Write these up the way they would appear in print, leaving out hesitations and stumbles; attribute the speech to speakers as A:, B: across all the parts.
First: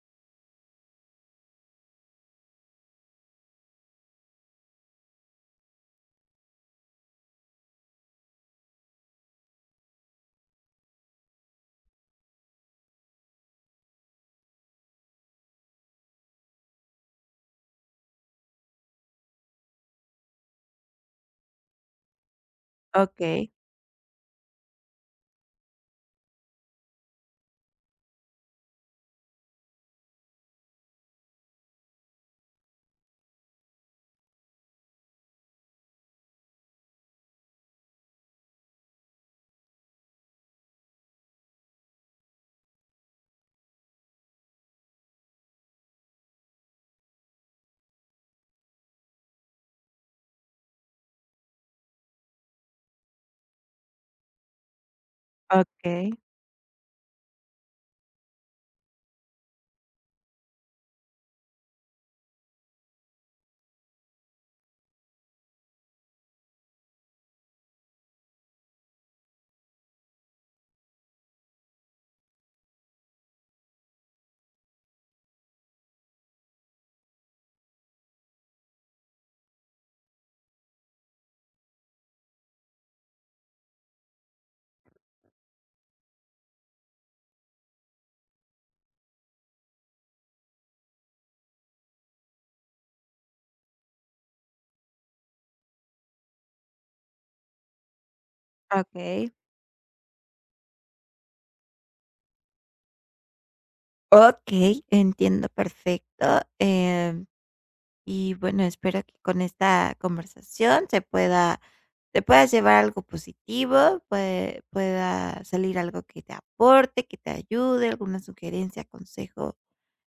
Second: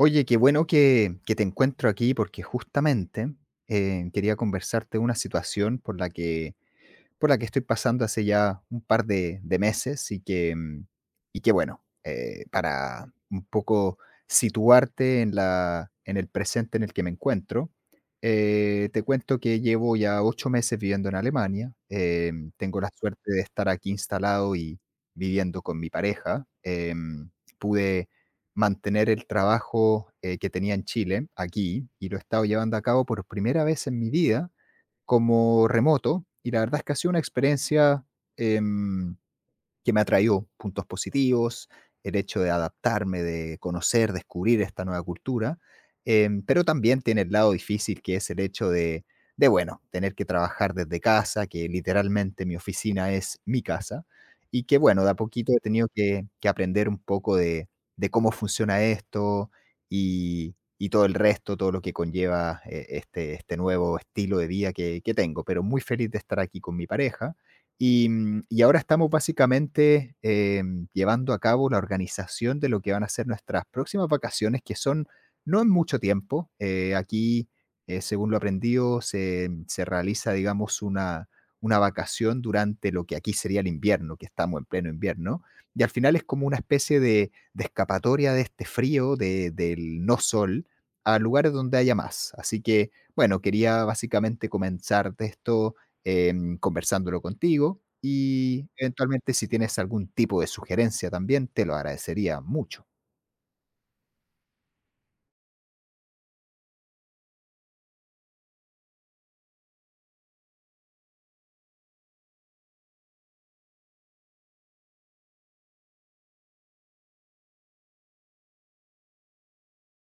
A: Oye, qué bueno que te encuentro aquí porque justamente quería conversarte una situación por la que estoy pasando hace ya un par de meses y que bueno, para un poco situarte en en el presente en el que me encuentro, te cuento que llevo ya ocho meses viviendo en Alemania. Tengo la suerte de
B: Okey,
A: estar aquí instalado y viviendo con mi pareja. Pude mantener el trabajo que tenía en Chile aquí y lo he estado llevando a cabo por primera vez en mi vida como remoto y la verdad es que ha sido una experiencia eh, que me ha traído puntos positivos, el hecho de adaptarme, de conocer, descubrir esta nueva cultura, pero también tiene el lado difícil que es el hecho bueno, tener que trabajar desde casa, que literalmente mi oficina es mi casa, y que bueno, de a poquito he tenido
B: okey,
A: que aprender un poco de cómo funciona esto y todo el resto, todo lo que conlleva este nuevo estilo de vida que tengo, pero muy feliz de estar aquí con mi pareja y ahora estamos básicamente llevando a cabo la organización de lo que van a ser nuestras próximas vacaciones, que son no en mucho tiempo. Según lo aprendido, se realiza, digamos, una vacación durante lo que aquí sería el invierno, que estamos en pleno invierno. Y al final es como una especie de escapatoria de este frío, del no sol, a lugares donde haya más. Así que, bueno, quería básicamente comenzar de esto conversándolo contigo y
B: okey,
A: eventualmente si tienes algún tipo de sugerencia también, te lo agradecería mucho.
B: okey. Entiendo perfecto, y bueno, espero que con esta conversación se pueda te puedas llevar algo positivo, pueda salir algo que te aporte, que te ayude, alguna sugerencia, consejo,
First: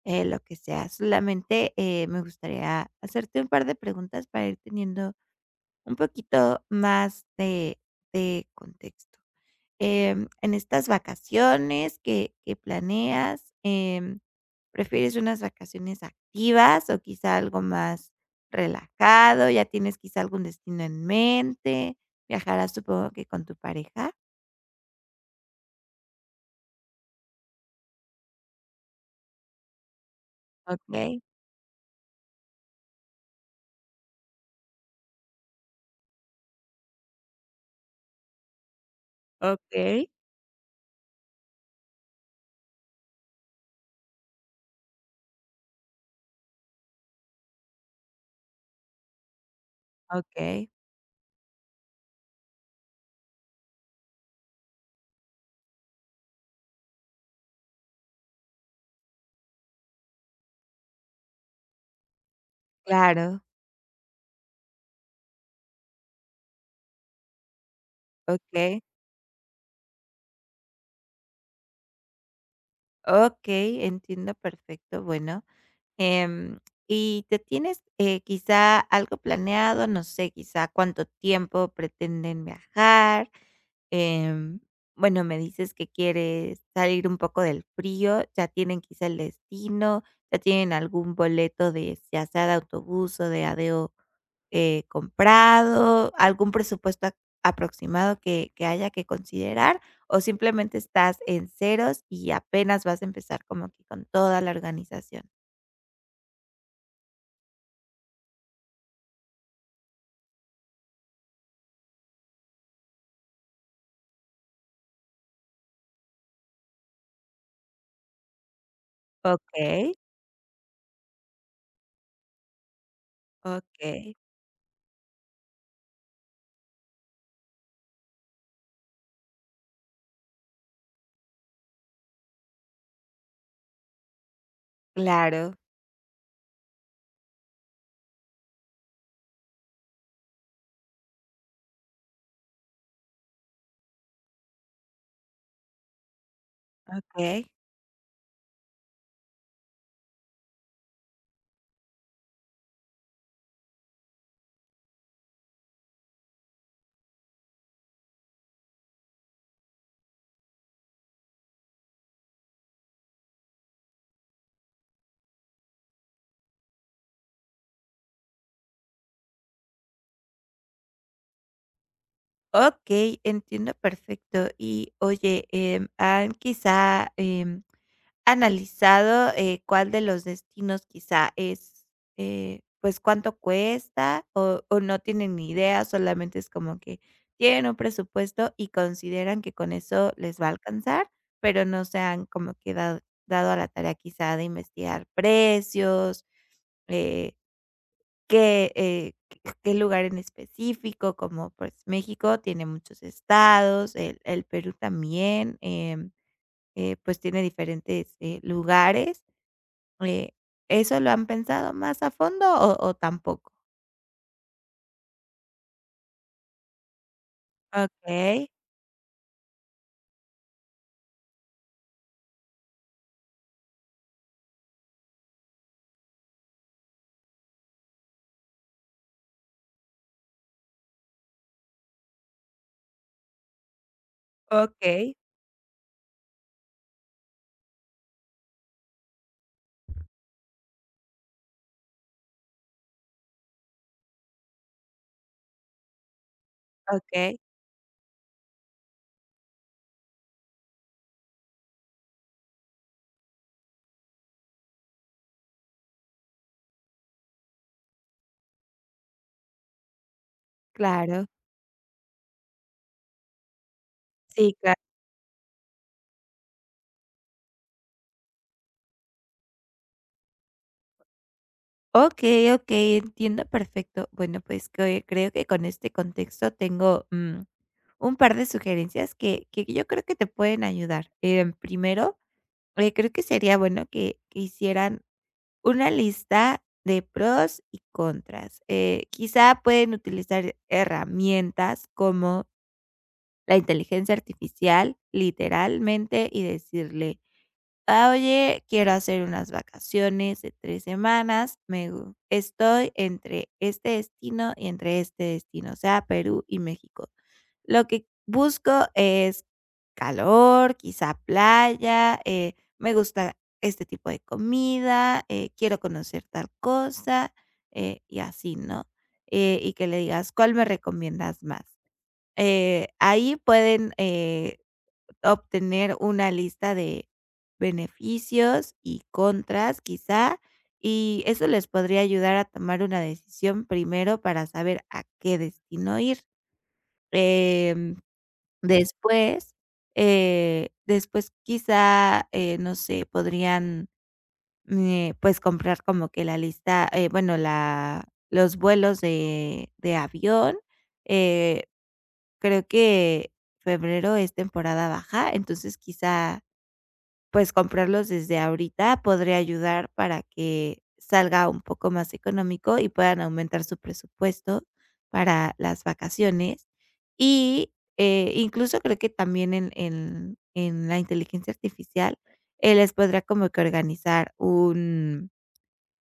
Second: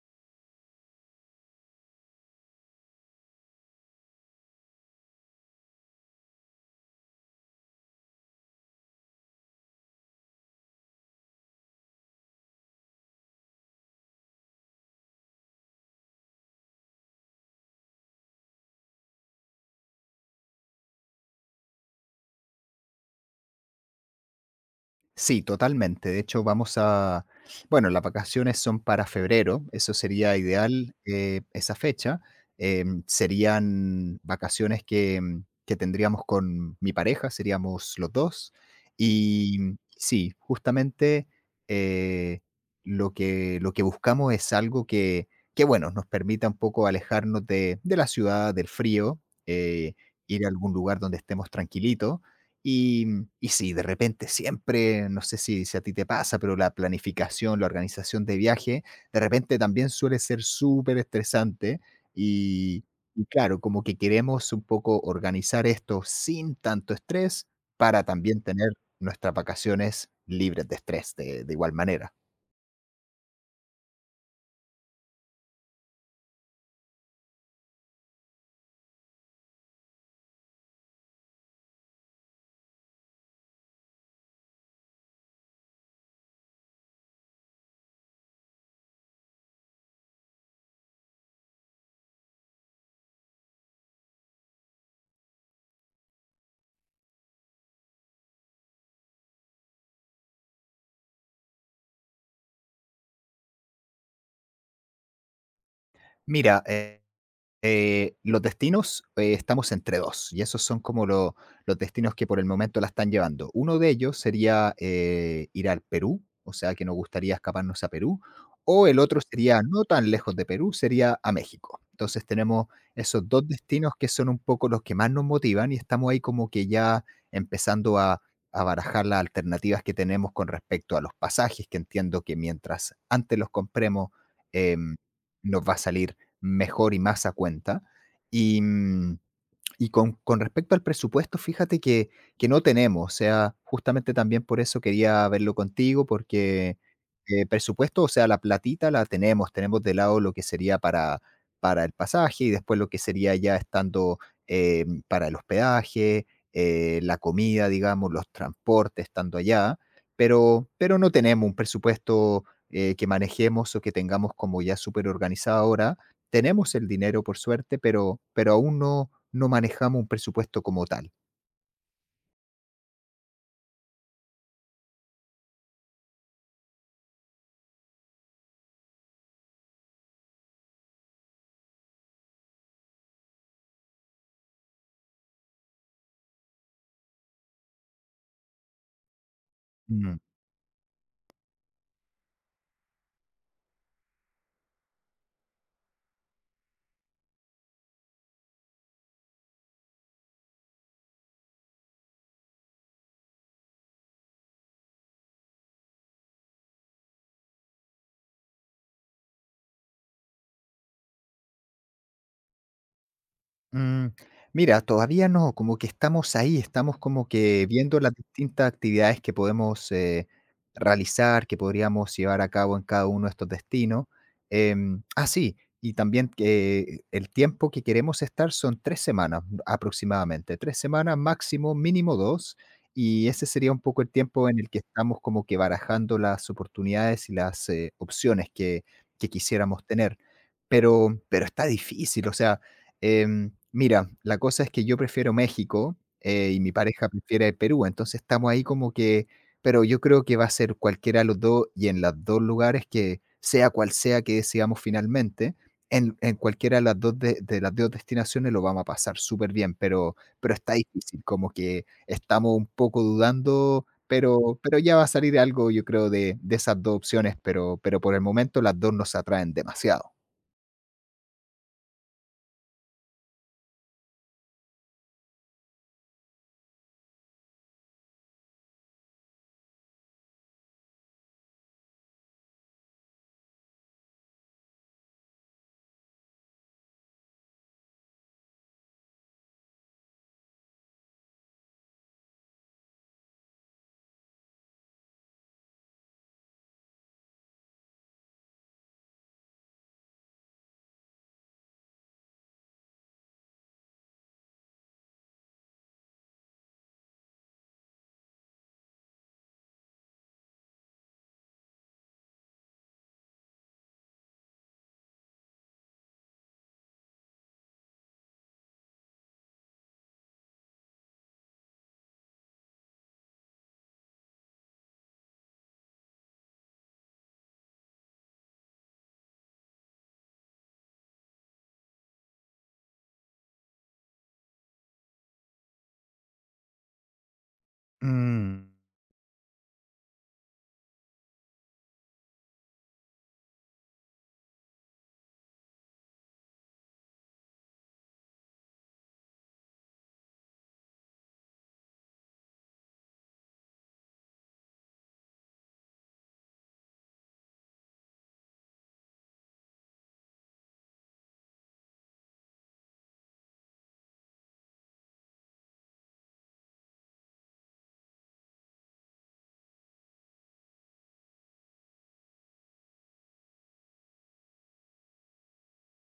B: lo que sea. Solamente, me gustaría hacerte un par de preguntas para ir teniendo un poquito más de contexto. En estas vacaciones que planeas, ¿prefieres unas vacaciones activas o quizá algo más relajado? ¿Ya tienes quizá algún destino en mente? ¿Viajarás, supongo que con tu pareja?
A: Sí, totalmente. De hecho, vamos a, bueno, las vacaciones son para febrero, eso sería ideal,
B: ¿Ok?
A: esa fecha. Serían vacaciones que tendríamos con mi pareja, seríamos los dos. Y
B: Ok,
A: sí, justamente eh, lo que buscamos es algo que, bueno, nos permita un poco alejarnos de la ciudad, del frío, eh, ir a
B: ok,
A: algún lugar donde estemos tranquilitos y, y sí, de repente siempre, no sé si a ti te pasa, pero la planificación, la organización de viaje, de repente también suele ser súper estresante y, y
B: claro,
A: claro, como que queremos un poco organizar esto sin tanto estrés para también tener
B: ok,
A: nuestras vacaciones libres de estrés de igual manera.
B: ok, entiendo perfecto, bueno, em, ¿y te tienes, quizá algo planeado? No sé, quizá, ¿cuánto tiempo pretenden viajar? Em, bueno, me dices que quieres salir un poco del frío, ya tienen quizá el destino, ya tienen algún boleto de si ya sea de autobús o de ADO comprado, algún presupuesto aproximado que haya que considerar o simplemente estás en ceros y apenas vas a empezar como que con toda la organización.
A: Mira, los destinos, estamos entre dos, y esos son como los destinos que por el momento la están llevando. Uno de ellos sería ir al Perú, o sea que nos gustaría escaparnos a Perú, o el otro sería no
B: Ok,
A: tan lejos de Perú, sería a México. Entonces tenemos esos dos
B: ok,
A: destinos que son un poco los que más nos motivan y estamos ahí como que ya empezando a barajar las alternativas que tenemos con respecto a los pasajes, que entiendo que mientras antes los compremos, em,
B: claro,
A: nos va a salir mejor y más a cuenta. Y mmm, y con respecto al presupuesto, fíjate que no tenemos, o sea, justamente también por eso quería verlo contigo, porque,
B: ok.
A: presupuesto, o sea, la platita la tenemos, tenemos de lado lo que sería para el pasaje y después lo que sería ya estando, para el hospedaje, la comida, digamos, los transportes estando allá, pero no tenemos un presupuesto, que manejemos o que tengamos como ya súper organizado ahora. Tenemos el dinero, por suerte, pero aún no no manejamos un presupuesto como tal.
B: Ok, entiendo perfecto. Y oye, ¿han quizá analizado, cuál de los destinos quizá es, pues, cuánto cuesta o no tienen ni idea, solamente es como que tienen un presupuesto y consideran que con eso
A: Mm.
B: les va a alcanzar, pero no se han como que dado a la tarea quizá de investigar precios, eh, qué, qué lugar en específico, como, pues, México tiene muchos estados, el Perú también, pues, tiene diferentes, lugares. Eh, ¿Eso lo han pensado más a fondo o tampoco?
A: Mm, mira, todavía no, como que estamos ahí, estamos como que viendo las
B: Okey,
A: distintas actividades que podemos realizar, que podríamos llevar a cabo en cada uno de estos destinos. Sí, y también que el tiempo que queremos estar son tres semanas aproximadamente, tres semanas máximo, mínimo dos, y ese sería un poco el tiempo en el que
B: okey,
A: estamos como que barajando las oportunidades y las opciones que quisiéramos tener. Pero está difícil, o sea. Mira, la cosa es que yo prefiero México, y mi pareja
B: okey.
A: prefiere Perú, entonces estamos ahí como que, pero yo creo que va a ser cualquiera de los 2 y en los 2 lugares que sea cual sea que decidamos finalmente, en cualquiera de las 2 de las 2 destinaciones lo vamos a pasar súper bien, pero está difícil,
B: Claro.
A: como que estamos un poco dudando,
B: Sí, claro.
A: pero ya va a salir algo, yo creo, de esas 2 opciones, pero por el momento las 2 nos atraen demasiado.
B: Okey, okey, entiendo perfecto. Bueno, pues, que creo que con este contexto tengo, un par de sugerencias que yo creo que te pueden ayudar. Primero, creo que sería bueno que hicieran una lista de pros y contras. Quizá pueden utilizar herramientas como la inteligencia artificial, literalmente, y decirle: "Ah, oye, quiero hacer unas vacaciones de 3 semanas, me gu estoy entre este destino y entre este destino", o sea, Perú y México. Lo que busco es calor, quizá playa, me gusta este tipo de comida, quiero conocer tal cosa, y así, ¿no? Y que le digas: "¿Cuál me recomiendas más?". Ahí pueden, obtener una lista de beneficios y contras, quizá, y eso les podría ayudar a tomar una decisión primero para saber a qué destino ir. Em,
A: Mm.
B: Después, después quizá, no sé, podrían, pues, comprar como que la lista, bueno, la los vuelos de avión, eh Creo que febrero es temporada baja, entonces quizá, pues, comprarlos desde ahorita podría ayudar para que salga un poco más económico y puedan aumentar su presupuesto para las vacaciones. Y, incluso creo que también en la inteligencia artificial, les podrá como que organizar un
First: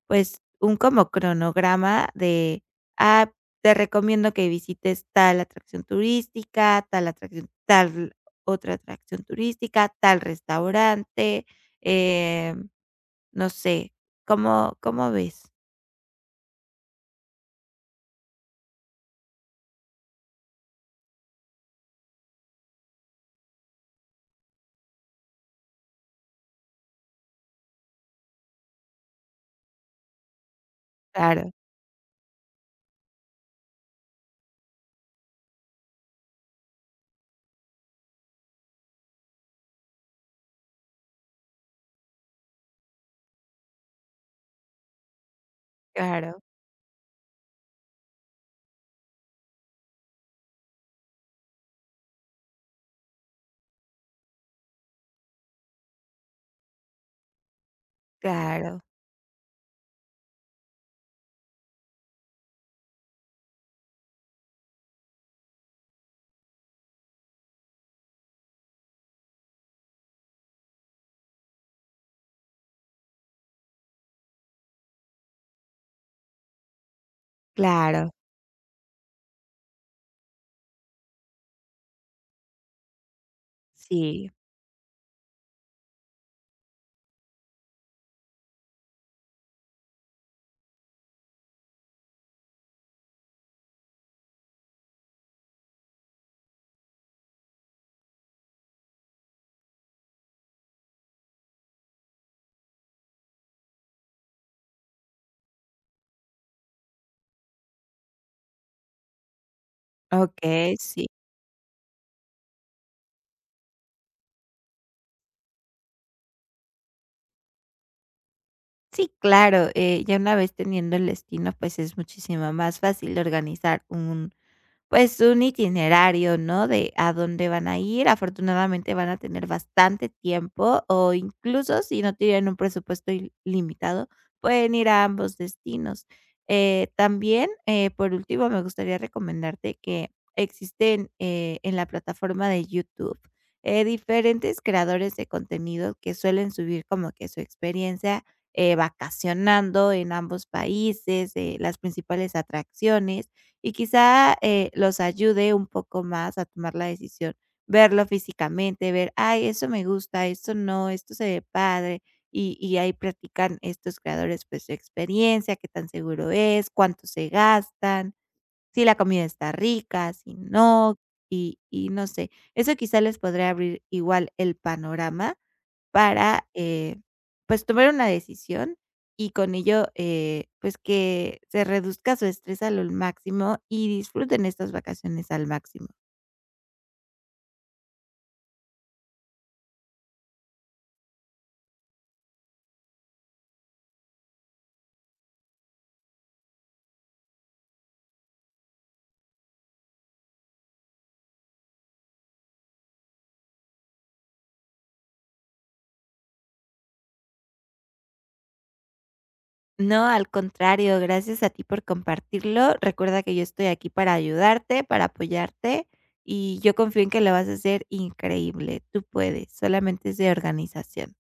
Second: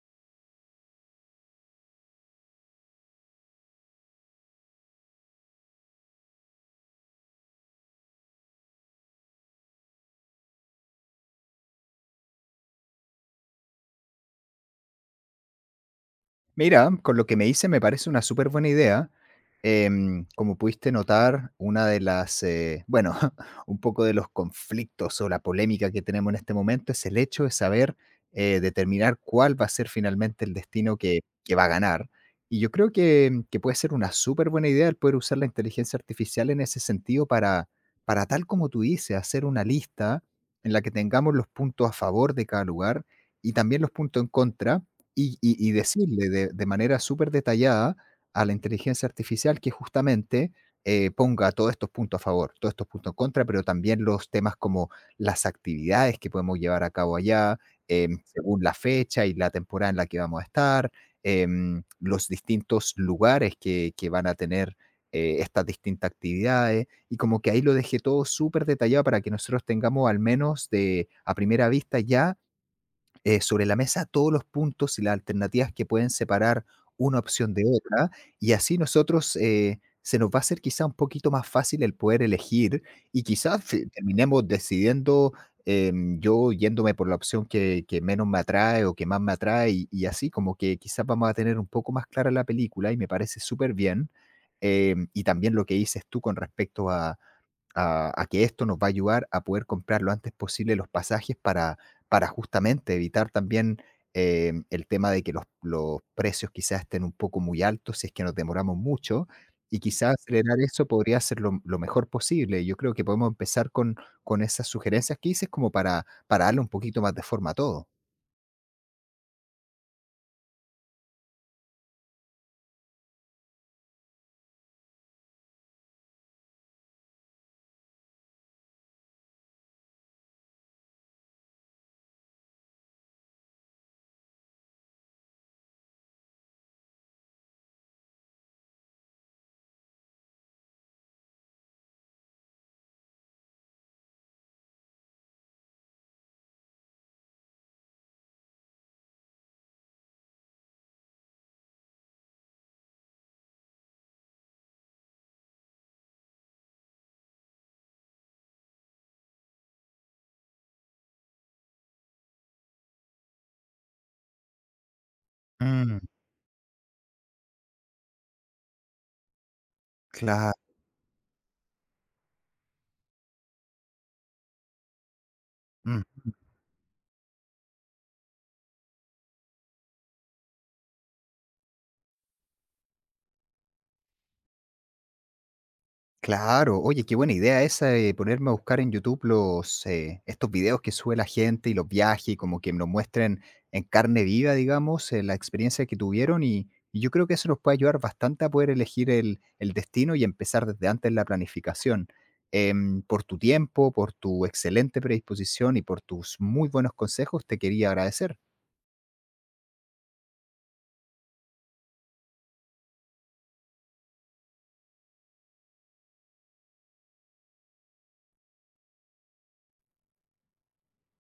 B: pues, un como cronograma de, ah, te recomiendo que visites tal atracción turística, tal atracción tal otra atracción turística, tal restaurante, em, no sé, ¿cómo ves?
A: Mira, con lo que me dice me parece una súper buena idea. Como pudiste notar, una de las, bueno, un poco de los conflictos o la polémica que tenemos en este momento es el hecho de saber determinar cuál va a ser finalmente el destino
B: Claro,
A: que va a ganar. Y yo creo que puede ser una súper buena idea el poder usar la inteligencia artificial en ese sentido para tal como tú dices, hacer una lista en la que tengamos los puntos a favor de cada lugar y también los puntos en contra y decirle
B: claro,
A: de manera súper detallada a la inteligencia artificial que justamente, ponga todos estos puntos a favor, todos estos puntos en contra, pero también los temas como las actividades que podemos llevar a cabo allá, según la
B: claro,
A: fecha y la temporada en la que vamos a estar, los distintos lugares que van a tener, estas distintas actividades, y como que ahí lo dejé todo súper detallado para que nosotros tengamos al menos de a primera vista ya sobre la mesa todos los puntos y las alternativas que pueden separar una opción de
B: claro.
A: otra, y así nosotros se nos va a hacer quizá un poquito más fácil el poder elegir y quizás
B: Sí,
A: terminemos decidiendo yo yéndome por la opción que menos me atrae o que más me atrae y así como que quizás vamos a tener un poco más clara la película y me parece súper bien. Y también lo que dices tú con respecto a a que esto nos va a ayudar a poder comprar lo antes posible los pasajes para justamente evitar también el tema de que los precios quizás estén un poco muy altos si es que nos demoramos mucho y quizás acelerar
B: okey,
A: eso
B: sí.
A: podría ser lo mejor posible. Yo creo que podemos empezar con esas sugerencias que hice como para darle un poquito más de forma a todo.
B: Sí, claro, ya una vez teniendo el destino, pues, es muchísimo más fácil organizar un Pues, un itinerario, ¿no?, de a dónde van a ir. Afortunadamente, van a tener bastante tiempo, o incluso si no tienen un presupuesto limitado pueden ir a ambos destinos. También, por último, me gustaría recomendarte que existen, en la plataforma de YouTube, diferentes creadores de contenido que suelen subir como que su experiencia, vacacionando en ambos países, las principales atracciones y quizá, los ayude un poco más a tomar la decisión, verlo físicamente, ver: "Ay, eso me gusta, esto no, esto se ve padre", y ahí practican estos creadores, pues, su experiencia, qué tan
A: Mm,
B: seguro es, cuánto se gastan, si la comida está rica, si
A: claro.
B: no, y no sé. Eso quizá les podría abrir igual el panorama para, pues, tomar una decisión y con ello, pues, que se reduzca su estrés al máximo y disfruten estas vacaciones al máximo.
A: Claro, oye, qué buena idea esa de ponerme a buscar en YouTube los, estos videos que sube la gente y los viajes y como que nos muestren en carne viva, digamos, la experiencia que tuvieron y yo creo que eso nos puede ayudar bastante a poder elegir el destino y empezar desde antes la planificación. Por tu tiempo, por tu excelente predisposición y por tus muy buenos consejos, te quería agradecer.
B: No, al contrario, gracias a ti por compartirlo. Recuerda que yo estoy aquí para ayudarte, para apoyarte, y yo confío en que lo vas a hacer increíble. Tú puedes, solamente es de organización.